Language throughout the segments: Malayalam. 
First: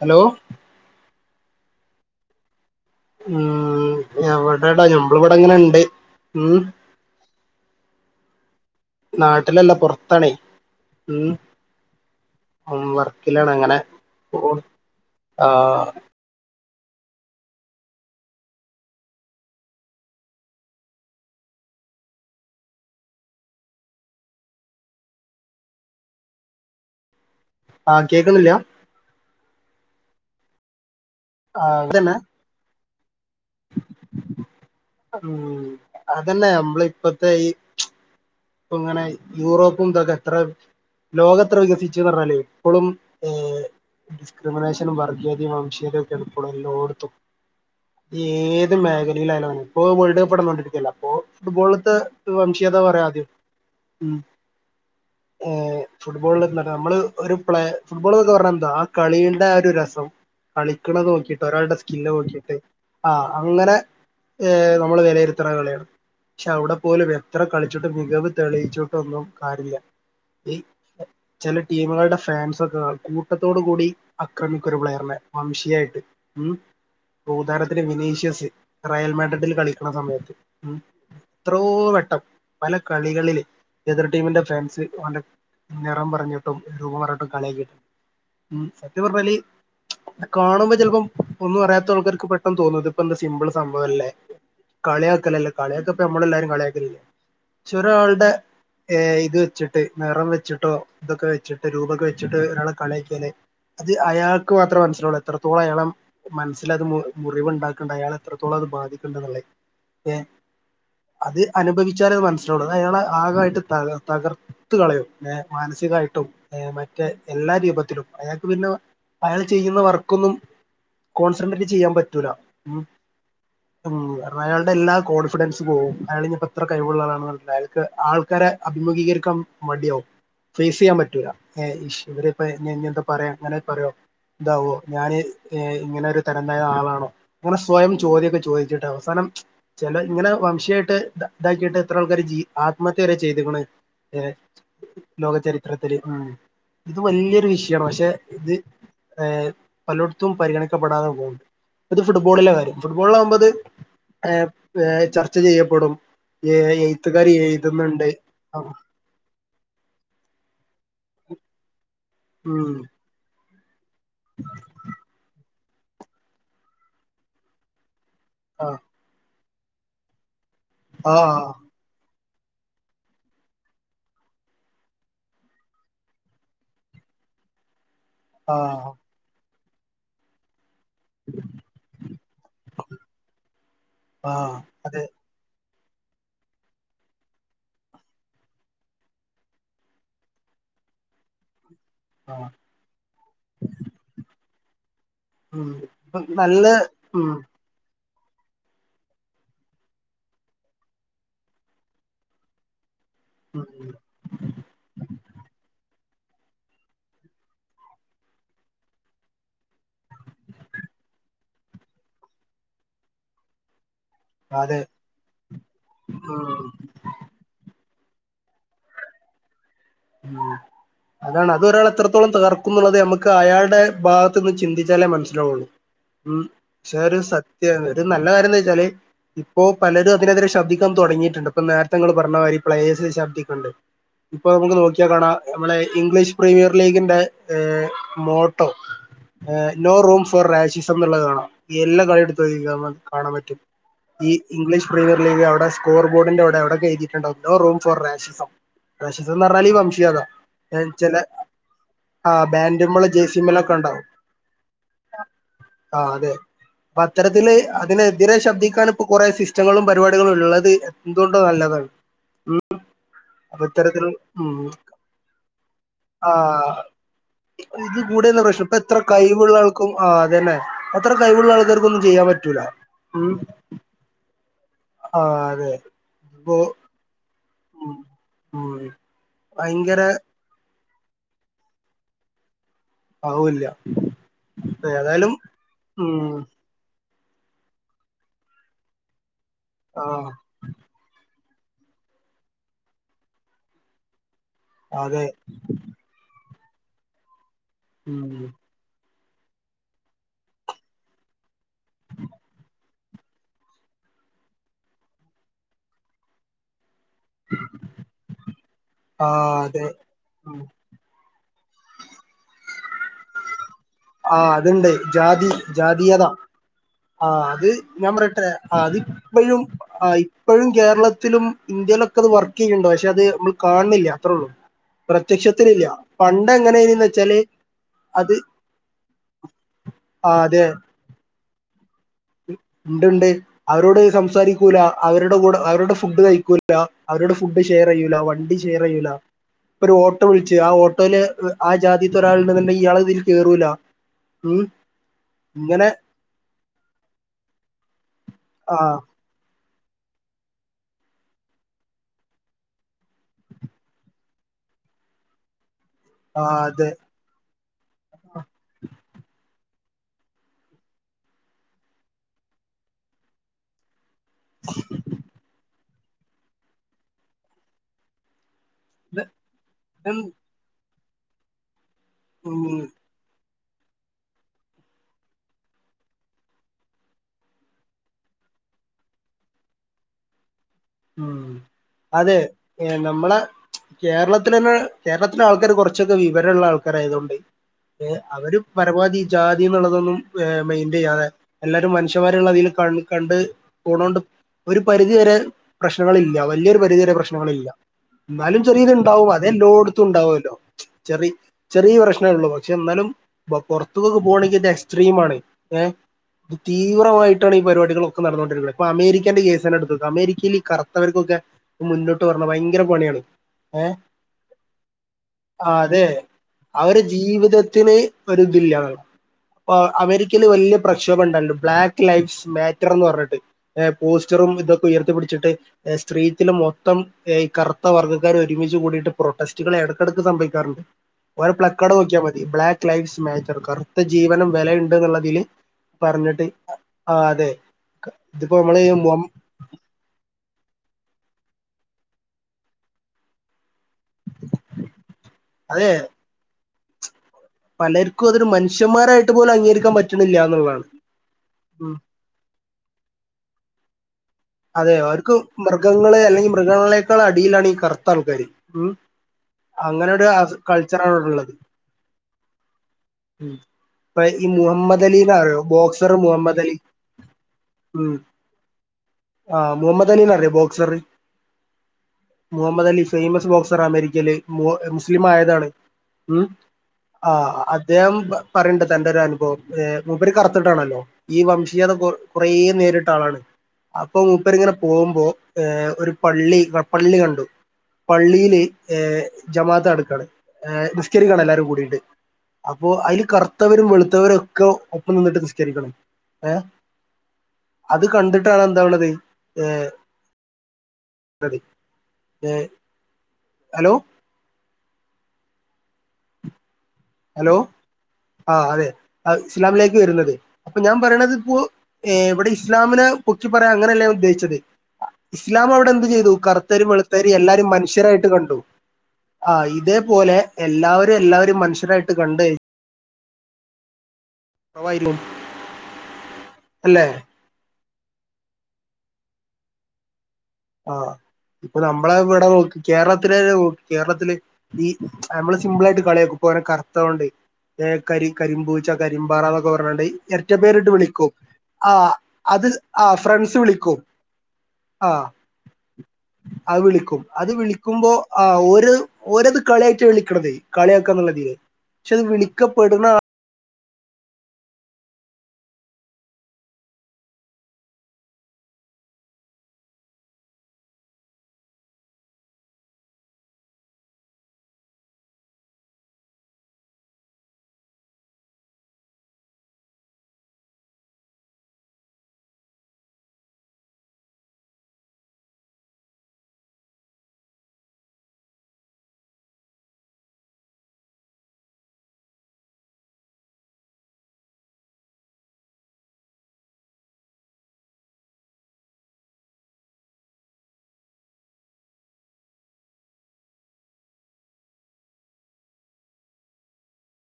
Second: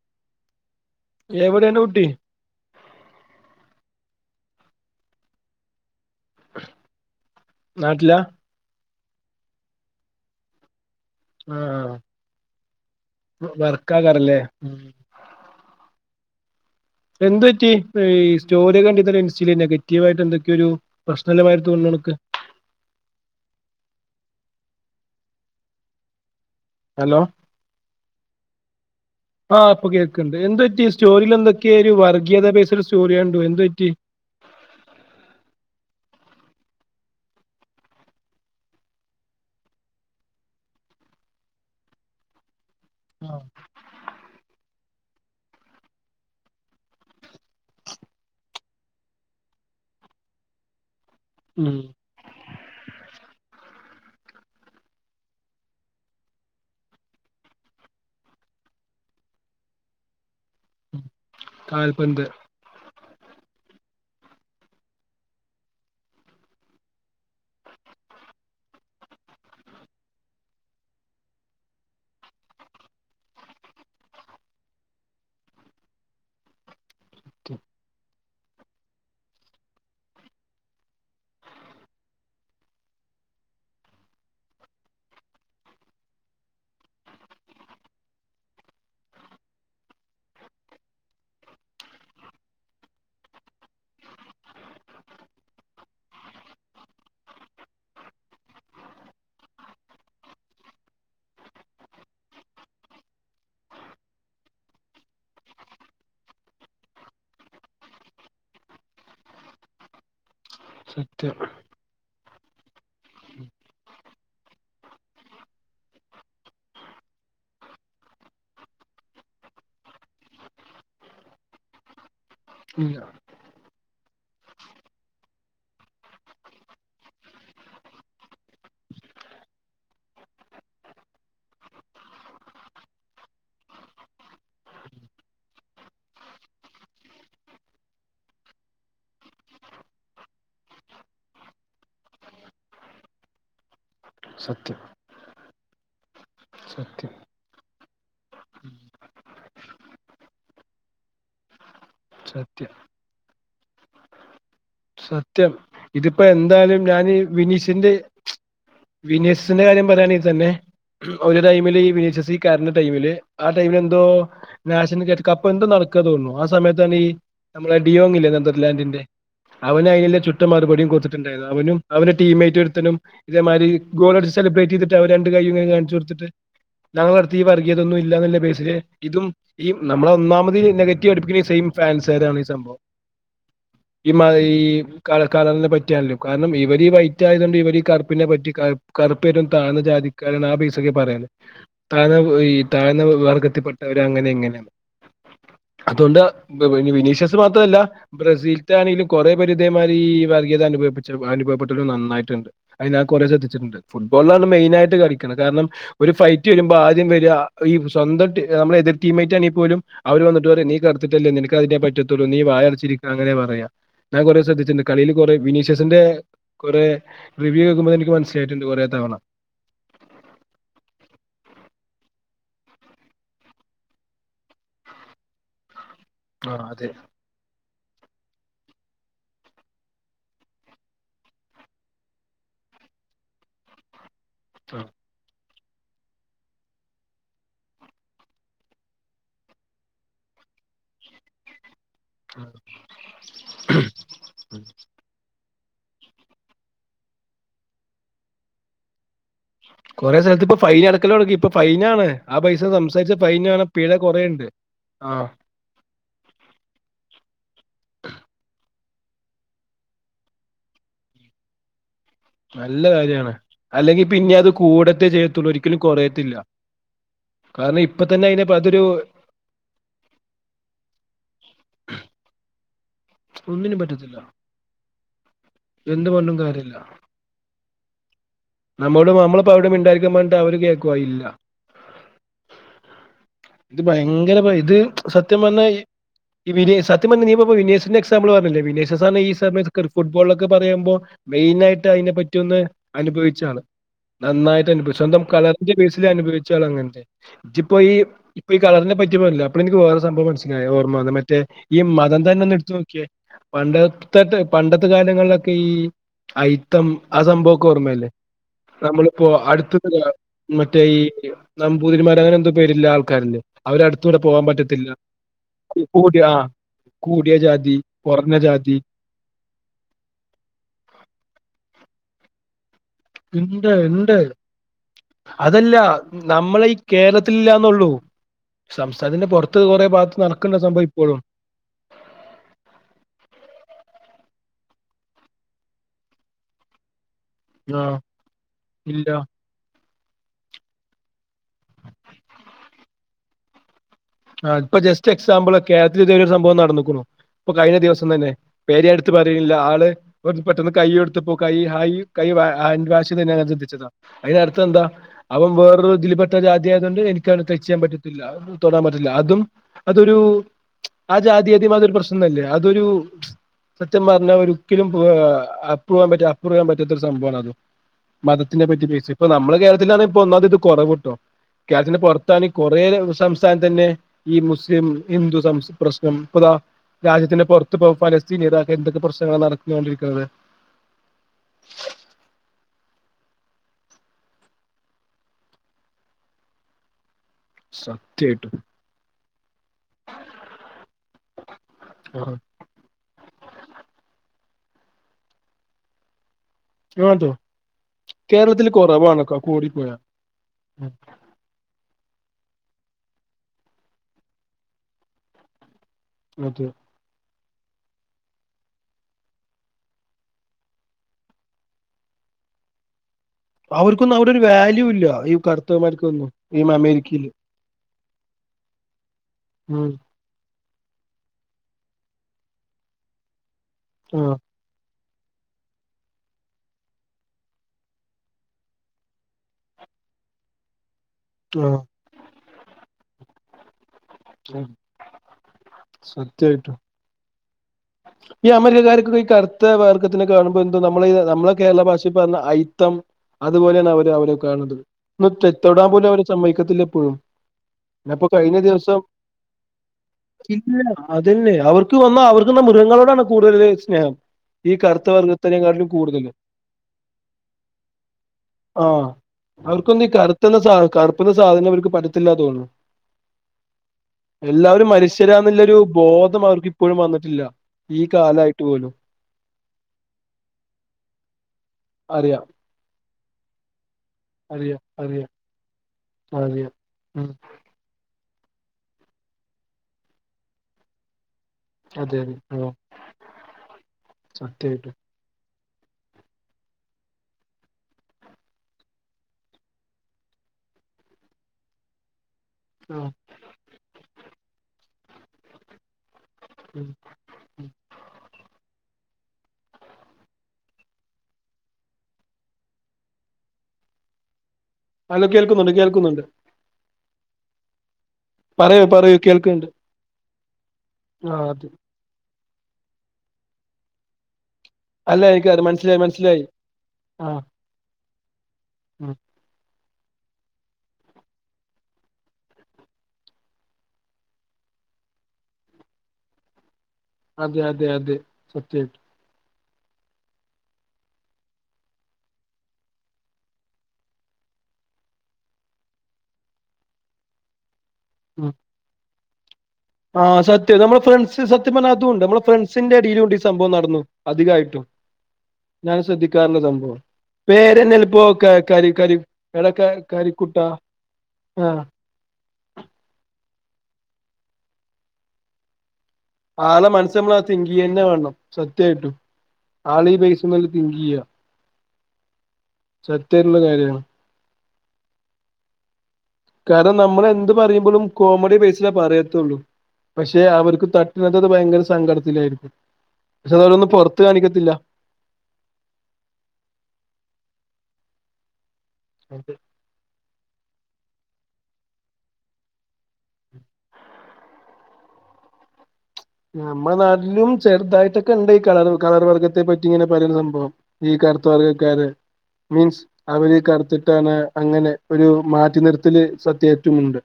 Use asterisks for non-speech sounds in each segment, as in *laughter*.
ഹലോ എവിടെണ് കുട്ടി ഹാ എവിടെടാ ഞമ്മള് ഇവ്ടങ്ങന്ണ്ട് നാട്ടിലാ നാട്ടിലല്ല പൊറത്താണേ മം ആ അം വർക്കിലാടാ അങ്ങനെ വർക്കാകാറല്ലേ പോണു ആ എന്ത് പറ്റി ഈ സ്റ്റോറി കണ്ടതന്നെ ഇൻസ്റ്റയില് നെഗറ്റീവായിട്ട് എന്തൊക്കെ ഒരു പ്രശ്നം ഉള്ള മാതിരി തോന്നുന്ന കണക്ക് ഹലോ ആ കേക്കണില്ല ആ ഇപ്പ കേക്കണ്ട് എന്ത് പറ്റി സ്റ്റോറീലെന്തക്കെയോ ഒരു അതന്നെ വർഗീയത *unintelligible* സ്റ്റോറി കണ്ടു എന്ത് പറ്റി മം അതന്നെ നമ്മള് ഇപ്പത്ത ഈ *unintelligible* ഇങ്ങനെ യൂറോപ്പും ഇതൊക്കെ എത്ര ലോകെത്ര വികസിച്ചൂന്ന് പറഞ്ഞാലേ ഇപ്പളും ഈ ആ, *unintelligible* *unintelligible* വർഗീയതയും വംശീതയും ഒക്കെ ആണ് ഇപ്പളും എല്ലോടത്തും ഏത് മേഖലയിലാണ് ഇപ്പൊ വേൾഡ്വെപ്പ് നടന്നോണ്ടിരിക്കല്ലേ *unintelligible* ഉം ഇതുപോലത്തെ വംശീയതാ *unintelligible* മം ആ ഫുഡ്‌ബോൾ *unintelligible* നമ്മള് ഒരു പ്ലേ ഫുഡ്‌ബോൾ എന്ന് പറയണ എന്താ ആ കളീന്റെ ഒരു രസം ഉം. കളിക്കണത് നോക്കി ഒരാളുടെ സ്കില്ല് കാൽപന്ത് നോക്കീട്ട് ആ അങ്ങനെ ഏഹ് നമ്മള് വെലയിര്ത്ത്ണ കളിയാണ് ക്ഷെ അവിടെപോലും എത്ര കളിച്ചിട്ടും മികവ് തെളിയിച്ചിട്ടൊന്നും കാര്യല്ല ഈ ചെല ടീമുകളുടെ ഫാൻസൊക്കെ കൂട്ടത്തോടുകൂടി അക്രമിക്കും ഒരു പ്ലെയറിനെ വംശീയായിട്ട് ഉം പൂന്താനത്തിന് വിനീശ്യസ് റെയൽമാൻ *unintelligible* കളിക്ക്ണ സമയത്ത് എത്രോ വെട്ടം പല കളികളില് എതിർ ടീമിന്റെ ഫാൻസ് അവന്റെ നെറം പറഞ്ഞിട്ടും രൂപം പറഞ്ഞിട്ടും കളിയാക്കി ഉം സത്യം പറഞ്ഞാല് കാണുമ്പോ ചെൽപ്പം ഒന്നും അറിയാത്ത ആൾക്കാർക്ക് പെട്ടെന്ന് തോന്നുന്നത് ഇപ്പ എന്താ സിമ്പിള് സംഭവല്ലേ കളിയാക്കലല്ലാ കളിയാക്കപ്പം നമ്മളെല്ലാരിം കളിയാക്കലില്ലേ പക്ഷ ഒരാളുടെ ഏ ഇത് വെച്ചിട്ട് നെറം വെച്ചിട്ടോ ഇതൊക്കെ വെച്ചിട്ട് രൂപൊക്കെ വെച്ചിട്ട് ഒരാളെ കളിയാക്കിയാല് അത് അയാൾക്ക് മാത്രേ മനസ്സിലാവുള്ളൂ എത്രത്തോളം അയാളാ മനസ്സിലത് മുറിവ് ഇണ്ടാക്ക്ണ്ട് അയാളെ എത്രത്തോളം അത് ബാധി ക്ക്ന്ന് ന്ന്ള്ളേ ഏ സത്യം അത് അനുഭവിച്ചാലേ മന സിലാവുള്ളു അത് അയാളെ ആകായിട്ട് തകർ തകർത്ത് കളയും ഏ മാനസികമായിട്ടും ഏ മറ്റേ എല്ലാ രൂപത്തിലും അയാൾക്ക് പിന്നെ അയാൾ ചെയ്യുന്ന വർക്കൊന്നും കോൺസെൻട്രേറ്റ് ചെയ്യാൻ പ റ്റൂല മ് ഇല്ല മ് കാരണം അയാളുടെ എല്ലാ കോൺഫിഡൻസ് പോവും അയാളിനിപ്പോ എത്ര കഴിവുള്ള ആളാണ് *unintelligible* അയാൾക്ക് ആൾക്കാരെ അഭിമുഖീകരിക്കാൻ മടിയാവും ഫേസെയ്യാൻ പറ്റൂല്ലാ ഏ ഇശ് ഇവര് ഇപ്പ ഇഞ്ഞ് എന്താ പറയാ ഇങ്ങനെ പറയോ ഇതാവോ ഞാന് ഇങ്ങനെ ഒരു തരംതാണ ആളാണോ അങ്ങനെ സ്വയം ചോദ്യോക്കെ ചോദിച്ചിട്ട് അവസാനം ചില ഇങ്ങനെ വംശീയിട്ട് ഇതാക്കിയിട്ട് ഇത്ര ആൾക്കാര് ജീ ആത്മഹത്യ വരെ ചെയ്ത്ക്ക്ണ് ഏ സത്യം ലോകചരി *unintelligible* ഉം ഇത് സത്യം വല്യൊരു വിഷയാണ് പക്ഷെ ഇത് പലോട്ത്തും പരിഗണിക്കപ്പെടാതെ പോവ്ണ്ട് ഇത് ഫുട്ബോളിലെ സത്യം കാര്യം ഫുട്ബോളാവു ത് ഏ സത്യം ഇതിപ്പോ എന്തായാലും ഞാൻ എഴുത്തുകാര് വിനീശന്റെ എഴുതുന്നുണ്ട് ആഹ് വിനീശന്റെ കാര്യം പറയാണെങ്കി തന്നെ ഒരു ടൈമില് വിനീ ഉം ജെയ്കാരൻ്റെ ടൈമില് ആ ടൈമില് എന്തോ നാഷണൽ *unintelligible* കപ്പ് എന്തോ നടക്കാ തോന്നുണു ആ സമയത്താണ് ഈ നമ്മളെ ഡിയോ *unintelligible* ആഹ് നെതർലാൻറിന്റെ അവന് അയില് ചു ചുട്ട മറുപടിയും കൊടുത്തിട്ടുണ്ടായി ആഹ് അവനും അവ ടീംമേറ്റ് *unintelligible* ഇതേ മാതിരി ഗോളടിച്ച് സെലിബ്രേറ്റ് ചെയ്തിട്ട് അവര് രണ്ട് കയ്യും കാണിച്ച് കൊടുത്തിട്ട് *unintelligible* വർഗീയ ഇതൊന്നും ഇല്ലാതല്ല ബേസിലെ ആഹ് ഇതും ഈ നമ്മള് ഒന്നാമത് നെഗ റ്റീവ് അടിപ്പിക്കുന്നത് ഈ സെയിം ഫാൻസ്കാരാണ് ഈ സംഭവം മായി ആഹ് അതെ കാല കാല *unintelligible* പറ്റിയാണല്ലോ കാരണം ഇവര് ഈ വൈറ്റായത് കൊണ്ട് ഇവര് കറുപ്പിനെ പറ്റി കറുപ്പ്‌ ഏറ്റവും താണ ജാതിക്കാരൻ ആ ബേസൊക്കെയാ പറയുന്നേ താഴ്ന്ന ആഹ് താഴ്ന്ന വർഗത്തിൽപ്പെട്ടവര് അങ്ങനെയാ ഇങ്ങനെയാ ഉം അതുകൊണ്ട് ഇപ്പം നല്ല ഉം വിനീഷസ് മാത്രവല്ലാ ബ്രസീൽ ആണെങ്കിലും കൊറേ പേര് ഇതേമാതിരി ഈ വർഗീത അനുഭവിപ്പിച്ചു അനുഭവപ്പെട്ടും നന്നായിട്ടുണ്ട് അതിനാ കൊറേ ഉം ശ്രദ്ധിച്ചിട്ടുണ്ട്. ഉം ഫുട്ബോളിലാണ് മെയിനായിട്ട് കളിക്കുന്നത് കാരണം ഒരു ഫൈറ്റ് വരുമ്പോ ആദ്യം വരിക ഈ സ്വന്തം നമ്മടെ എതിർ ടീമായിട്ട് ആണേ പോലും അവര് വന്നിട്ട് പറയും നീ കറത്തിട്ടല്ലേ നിനക്ക് അതിനെ പറ്റത്തുള്ളൂ നീ വായ അടച്ചിരിക്കുക അങ്ങനെയാ പറയാ. ഞാൻ കൊറേ അതെ ശ്രദ്ധിച്ചിട്ടുണ്ട് കളിയയില് കുറെ വിനീഷസിന്റെ ഉം കൊറേ റിവ്യൂ കേക്കുമ്പോ ത ക്ക് മനസ്സിലായിട്ടുണ്ട് കൊറേ തവണ ഉം അതാണ് അത് ഒരാളെ എത്രത്തോളം തകർക്കുന്നുള്ളത് നമ്മക്ക് അയാളുടെ ഭാഗത്ത് നിന്ന് ചിന്തിച്ചാലേ മനസ്സിലാവുള്ളു ഉം ആ അതെ. ശരി സ ന്നെയാ അത് നല്ല കാര്യന്ന് വെച്ചാല് ഇപ്പോ പലരും അതിനെതിരെ ശബ്ദിക്കാൻ തുടങ്ങിയിട്ടുണ്ട്. ഇപ്പൊ നേരത്തെ നിങ്ങള് പറഞ്ഞ മാതിരി പ്ലെയേഴ്സ് ശബ്ദിക്കണ്ട് പ്പൊ നമ്മള് ആ റോ അ നമ്മളെ ഇംഗ്ലീഷ് പ്രീമിയർ ലീഗിന്റെ a motto a no room for റാശിസംന്നുള്ളതാണോ എല്ലാ കളിയെടുത്ത് *unintelligible* കാണൻ പറ്റും ഈ ഇംഗ്ലീഷ് പ്രീമിയർ ലീഗ് അവിടെ ശ് സ്കോർ ബോർഡിന്റെ അവിടെ അവിടെക്കെയ്‌തിട്ട്ണ്ടാവും നോ റൂം ഫോർ റാഷിസം റാഷിസംന്നർഞ്ഞാല് കൊറേ ക്യറ സ്ഥലത്ത് ഇപ്പൊ ഫൈൻ എൻ അടക്കല് ചെല തൊടങ്ങി. ഇപ്പൊ ഫൈനാണ്. ആ പൈസ ബാന്റ്മ്മലോ സംസാരിച്ച ഫൈനാണ് ജയ്‌സിമ്മലൊക്കെ പിഴ ണ്ടാവും. കൊറേണ്ട്. ആ. ആ അതെ പത്രത്തില് അതിനെതിരെ ശബ്ദിക്കാന് ഇപ് പ്പൊ കുറേ സിസ്റ്റങ്ങളും പരിപാടികളും ഉള്ളത് എന്തുകൊണ്ടും നല്ലതാണ് ഉം നല്ല കാര്യാണ് അല്ലെങ്കി പിന്നെ അത് കൂട് ആഹ് കാരണം തി ഇപ്പൊ തന്നെ കൂടെലോ അതിനെ പ- പ്രശ്നം പ്പൊ അതൊരു എത്ര കൈവുള്ള ആൾക്കും ആ അതന്നെ അത്ര കൈവുള്ള ആൾക്കാർക്കൊന്നും ചെയ്യാൻ പറ്റൂല ഉം ഒന്നിനും പറ്റത്തില്ല ആ അതെ എന്ത് കൊണ്ടും ഇപ്പൊ കാര്യല്ല ഉം ഉം നമ്മളും നമ്മളിപ്പൊ അവിടെ മി ഭയങ്കര ണ്ടായിരിക്കാൻപർന്ട്ട് അവര് കേ കൊയില്ല ആവില്ല ഇത് ഭയങ്കരപ ഇത് ഏതായാലും സത്യം പർഞ്ഞാ ഈ ഉം ഇവിരി സത് ത്യം പർഞ്ഞ നീ ഇവോ പൊ വിനീസ്ന് എക്‌സാമ്പ്ള് പർഞ്ഞില്ലെ ദ ബെസ്‌കർ ആ ഫുട്ബോളൊക്കെ പറയുമ്പോ മെയിനായിട്ട് അയിനെ പറ്റി ഒന്ന് അനുഭവി ച്ചാള് നന്നായിട്ട്നുഭവ് സ്വന്തം അതെ കളറ് ജ്ജ് ബേസില് അനുഭവി ഇറ്റളെങ്ങൻതെൻ ജ്ജി പ്പോ ഈ ഉം പ്പൊ ഇ കളർനെ പറ്റ് ജ്ജ് പൊല്ല അപ്പളെങ്കിലു ഓറെ സംഭവൻസ്സിലായൊ ഓർമ്മ ന്ന മറ്റേ ഈ മതം തന്നെ ഒന്ന് എട്ത്തോക്ക്യാ പണ്ടത്തത്തെ പണ്ടത്തെ കാലങ്ങളിലൊക്കെ ഈ ഐത്തം അ സംമ്പോക്കെ ഓർമ്മേല്ലെ നമ്മളിപ്പോ ആ അതെ അടുത്തിന്ന്ത് കാ ഉം മറ്റേ ഈ നമ്പൂതിരിമാര് അങ്ങനെ എന്തോ പേരില്ല ആൾക്കാരില്ലേ അവര് അടുത്തൂടെ ആ പോവാൻ പറ്റത്തില്ല അതുണ്ട് ജാതി അപ്പൊ കൂട്ടിയ ജാതീയത ആ ആ കൂടിയ അത് ജാതി, ഞാൻ കുറഞ്ഞ പറയട്ടെ ജാതി അത് പ്പഴും ആ ഇപ്പഴും കേരളത്തിലും ഇന്ത്യയിലൊക്കത് വർകി ഇണ്ട് ഇണ്ട് അതല്ല പ്രത്യക്ഷത്തിലില്ല പണ്ട് നമ്മളെ ഈ എങ്ങനെയായിന്ന് വെച്ചാല് കേരളത്തില്ലാന്നൊള്ളൂ അത് സംസ്ഥാൻത്തിന്റെ പുറത്ത് കൊറേ ഭാഗത്ത് നടക്ണ്ട് സംഭവം ഇപ്പഴും ഉണ്ട് ണ്ട് അവരോട് സംസാരിക്കൂല അവരുടെ കൂടെ അവരുടെ ഫുഡ് കഴിക്കൂല അവരോട് ഫുഡ് ആ ഷെയറെയ്യൂല വണ്ടി ഇല്ല ഷെയറെയ്യൂലാ പ്പൊരു ഓട്ടോ വിളിച്ച് ആ ഓട്ടോയില് വ് ആ ജാതീത്തെ ഒരാള്ണ്ട്ന്നെങ്കി അയാള് അതിൽ കേറൂല ആഹ് ഉം ഇപ്പൊ ജസ്റ്റ് എക്സാമ്പിളൊക്കെ ഇങ്ങനെ അത് ഇതെരെ ഒരു സംഭവം നടന്നു കുണു. പ്പൊ കഴിഞ്ഞ ദിവസം തന്നെ ആ പേര് എടുത്ത് പറയില്ല ആള് പെ പെട്ടെന്ന് കൈ എടുത്ത്പ്പോ കൈ ഹയ് കൈ വാ കൈ ഹാൻവാസ് അങ്ങനെ ശ്രദ്ധിച്ചതാ അതിനർത്ഥം എന്താ അവൻ വേറൊരു ഇതിൽ പെട്ട ആ ജാതി അതെ ആയുകൊണ്ട് എനിക്ക് അയാളെ ടെച്ച് ചെയ്യാൻ പറ്റത്തില്ല തൊടാൻ പറ്റ തും അതൊരു ആ ജാതിഒരുമാതിരി പ്രശ്നംഉണ്ടാവില്ലേ അതൊരു. സത്യം പറഞ്ഞ ഒരിക്കലും പോ ആ. പോവാൻപറ്റ അപ്പുറാൻ പറ്റാത്ത ഒരു സംഭവമാണ് അത് മത തിനെ പറ്റി ഇത് ഇ നമ്മുടെ കേരളത്തിലാണ് ഇതും ഇപ്പോ ഒന്നാമത് ഇത് കുറവ്ട്ടോ? കസിൻ. പൊറത്താണ് ഉം കുറെ തന്നെ ഈ മുസ്ലിം ഹിന്ദു സം പ്രശ്നം ഇപ്പതാ രാജ്യത്തിന്റെ പുറത്ത് പോ ഫലസ്തീൻ നേതാക്കൾ എന്തൊക്കെ പ്രശ്നങ്ങളാണ് നടക്കോണ്ടിരിക്കുന്നത്. ഉം അതെ നമ്മളെ കേരളത്തിൽ തന്നെ കേരളത്തിലെ ആൾക്കാര് കുറച്ചൊക്കെ വിവരമുള്ള ആൾക്കാരായതുകൊണ്ട്. ഏർ സത്യായിട്ടും അവര് പരമാവധി ജാതി എന്നുള്ളതൊന്നുംമെയിന്റ് ചെയ്യാതെ എല്ലാരും ആഹ് മനുഷ്യമാരെയുള്ള അതിൽ ക കണ്ട് പോണോണ്ട്. ഒരു പരിധിവരെ പ്രശ്നങ്ങളിൽ വലിയൊരു പരിധി വരെ അതോ പ്രശ്നങ്ങൾ ഇല്ല എന്നാലും കേരളത്തിൽ ചെറിയ കുറവാണ് ഇത്ണ്ടാവും അത് കൂടിപ്പോയ എല്ലോട്ത്തും ഉണ്ടാവുമല്ലോ ചെറ ചെറിയ പ്രശ്നെ ഉള്ളു. പക്ഷെ എന്നാലും പോ പോറത്തക്ക്ഒക്കെ പോകണെങ്കിൽ അത് എക്സ്ട്രീം ആണ്. ഏ അത് അതെ തീവ്രമായിട്ട് വിട്ടാണ് പരിപാടികളൊക്കെ നടന്നുകണ്ടിരിക്കുന്നത് ഇപ്പ അമേരിക്കന്റെ കേസെന്നെ എടുത്തു വെക്ക അമേരിക്കയിൽ. കറുത്തവർക്കൊക്കെ മുന്നോട്ട് വരണം ഭയങ്കര പണിയാണ്. ഏ അവർക്കൊന്നും അവിടെ ഒരു വാല്യൂ ഇല്ല ഈ ആ അതെ കറുത്തവന്മാർക്കൊന്നും ഈ അവര് അമേരിക്കയില് ജീവിതത്തിന് ഒരു ഇതില്ല അപ്പൊ ഉം അമേരിക്കയില് വലിയ പ്രശ്നം. ണ്ടല്ലോ ബ്ലാക്ക് ലൈഫ്സ് മാറ്റർന്ന് പറഞ്ഞിട്ട്. ഏ ആഹ് പോസ്റ്ററും ഇതൊക്ക ഉയതിർപ്പെടുത്തി ചിട്ടെ. *unintelligible* സ്ത്രീത്തിൽ മൊത്തം ഏ കറുത്ത വർഗ്ഗക്കാർ ഒരുമിച്ച് കൂടിട്ട് പ്രൊട്ടസ്റ്റുകൾ എടക്കിടയ്ക്ക് സംഭവിക്കാറുണ്ട്. ഓലെ ആഹ് പ്ളെക്കട് നോക്കിയ മതി. Black lives മെചർക്കറോ? ജീവനം വലയുണ്ട് എന്നുള്ളതിൽ പറഞ്ഞിട്ട് സത്യായിട്ടും ആ അതെ. ഈ ഇതിപ്പോ നമ്മള് അമേരിക്കക്കാരൊക്കെ ഈ കറുത്ത വർക്കത്തിനെകാളും. പ്പെന്ത് നമ്മള് ഇത് നമ്മള് കേരള ഭാഷേ പറഞ്ഞ അയിത്തം അതുപോലെണ് അവ അവർ കാണുന്നത് ടെ തെടാൻ അതെ പോലും അവർ സമ്മായ്ക്കത്തില്ല. പ്. പലർക്കും അതൊരു മനുഷ്യന്മാരായിട്ട് പോലും അംഗീകരിക്കാൻ പറ്റുണില്ല ഇല്ല എന്നുള്ളതാണ് അതന്നെ ഉം. അവർക്ക് വന്നാ അവർക്കെന്നാ മൃഗങ്ങളോടാണ് കൂടുതൽ സ്നേഹം. ഈ അതെ. കറുത്ത അവർക്ക് വർഗത്തിനെക്കാട്ടിലും മൃഗങ്ങളെ കൂടുതല്. അല്ലെങ്കിൽ മൃഗങ്ങളെക്കാൾ അടിയിലാണ് ഈ കറുത്ത ആൾക്കാര്. ഉം, ആഹ് അവർക്കൊന്നും ഈ അങ്ങനെരു കറുത്തെന്ന സാ കറുപ്പെന്ന കൾച്ചറാണ്ള്ളത്. സാധനം അവർക്ക് പറ്റത്തില്ലാ തോന്നുന്നു. ഉം ഇപ്പ ഈ എല്ലാവരും മുഹമ്മദ് അലി അറിയോ? Boxer Muhammad Ali. ഇല്ല ഈ ഉം കാലായിട്ട് പോലും ആ മുഹമ്മദ് അനീനെ അറിയോ ബോക്സർ അറിയാം മുഹമ്മദ് ഫെയ്മസ് ബോക്സർ അമേരി ക്കയില് അറിയാം മുസ്ലിം അറിയാം ആയതാണ് ഉം അറിയാം ഉം ആ അദ്ദേഹം പറയണ്ട തന്റെ ഒരു അനുഭവം മൂപ്പര് കറത്തിട്ടാണല്ലോ ഈ വംശീയത കൊ അതെ അതെ കൊറേ ആഹ് നേരിട്ട ആളാണ്. ഇപ്പോ മൂപ്പരിങ്ങനെ സത്യായിട്ടും പോവുമ്പോ ഏ ഒരു പള്ളി പള്ളി കണ്ടു. പള്ളിയില് ഏ ജമാഅത്ത് നടക്കുവാണ്. നിസ്കരിക്കാണ് എല്ലാരും കൂടിയിട്ട്. അപ്പൊ ആഹ് അതിൽ കറുത്തവരും വെളുത്തവരും ഒക്കെ ഒന്നിങ്ങട്ടു നിസ്കരിക്കണം ഏ ഉം അത് കണ്ടിട്ട് ഹലോ ഹലോ കേൾക്കുന്നുണ്ട് കേൾക്കുന്നുണ്ട് ഹലോ ആ പറയൂ അതേ പറയൂ കേൾക്കുന്നുണ്ട് ഇസ്ലാമിലേക്ക് വരുന്നത് അപ്പൊ ഞാൻ പറയണത് ആ ഇപ്പൊ അത് എവിടെ ഇസ്ലാമിനെ പൊക്കി പറയുക അങ്ങനല്ല ഞാൻ ഉദ്ദേശിച്ചത്. അല്ല എനിക്കത് ഇസ്ലാം അവിടെ മനസ്സിലായി എന്ത് ചെയ്തു മനസ്സിലായി കറുത്തവരെയും ആ വെളുത്തവരെയും എല്ലാരേയും മനുഷ്യരായിട്ട് കണ്ടു. ഉം ആ ഇതേ പോലെ എല്ലാവരും എല്ലാവരും മ *unintelligible* കണ്ട് കൈ *unintelligible* അല്ലെ *unintelligible* ആ ഇപ്പൊ നമ്മളെ വിടെ നോക്ക് കേരളത്തില ന കേരളത്തില് ഈ നമ്മള് സിമ്പിളായിട്ട് കളിയാ ക്കും ഇപ്പൊ അവ നെ കറുത്തൊണ്ട് ഏ കരി കരിമ്പൂച്ച കരി ധിം ബാറാ ബ ക് ആഹ് സത്യം നമ്മെ ഫ്രണ്ട്സ് സത്യം പറഞ്ഞ അതും ആഹ് ണ്ട് നമ്മൾ അത് ഫ്രണ്ട്സിന്റെ ആഹ് അടിയിലുണ്ട് ഈ ഫ്രണ്ട്സ് സംഭവം വിളിക്കും നടന്നു അധികാ യിട്ടും ആഹ് അത് വിളിക്കും അത് പേരെന്നെ വിളിക്കുമ്പോ ഇപ്പോ ആ ക കരി കരി ഒ രത് എടാ ക കളിയായിട്ടാ വിളിക്കണത് കരിക്കുട്ട കളിയാ ക്കാന്നുള്ളതില് ആ പക്ഷെ അത് വിളിക്കപ്പെെടുന്നആള് ആളെ മനസ്സമ്മള് തിങ്ക് യ്യന്നെ വേണം സത്യാ യിട്ടും ആള് ഈ ബേയ്സുമ്മൽ തിങ്ക് യ്യ സത്യാ യിട്ടുള്ള കാര്യാ ണ് കാരണം നമ്മൾ എന്ത് പറയുമ്പോഴും കോമഡി ബേസിലേ പറയത്തുള്ളൂ പക്ഷെ അവർക്ക് തട്ടിനത്തത് ഭയങ്കര സങ്കടത്തിലായിരിക്കും പക്ഷെ അത് അവരൊന്നും പുറത്ത് കാണിക്കത്തില്ല അതെ നമ്മളെ നാട്ടിലും ചെറുതായിട്ടൊക്കെ ണ്ട് ഈ കളർ കളർ വർഗത്തെ പറ്റി ഇങ്ങനെ പറയുന്ന സംഭവം ഈ കറുത്ത വർഗക്കാര് മീൻസ് അവര് കറുത്തിട്ടാണ് അങ്ങനെ ഒരു മാറ്റി നിർത്തൽ സത്യാ യി റ്റുമുണ്ട്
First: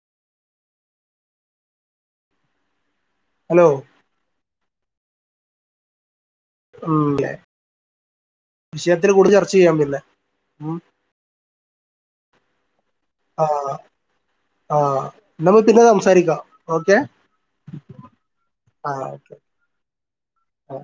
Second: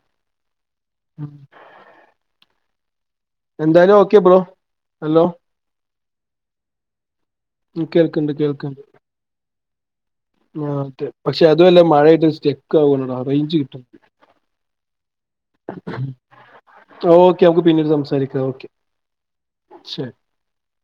ഹലോ എന്തായാലും ഓക്കിയബ്ലോ ഹലോ ഉം ല്ലേ കേൾക്കണ്ട് വിഷയത്തിൽ കൂടി ചർച്ച ചെയ്യാ പിന്നെ ഉം ആതെ പക്ഷെ അതു അല്ല മഴട്ട് ച ആ റയ്ഞ്ച് കിട്ട് ആ നമ്മ പിന്നെ സംസാരിക്കാം ഓക്കെ നമക്ക് പിന്നീട് സംസാരിക്കാം ഒക്കെ ആ ഓക്കെ ശരി ആ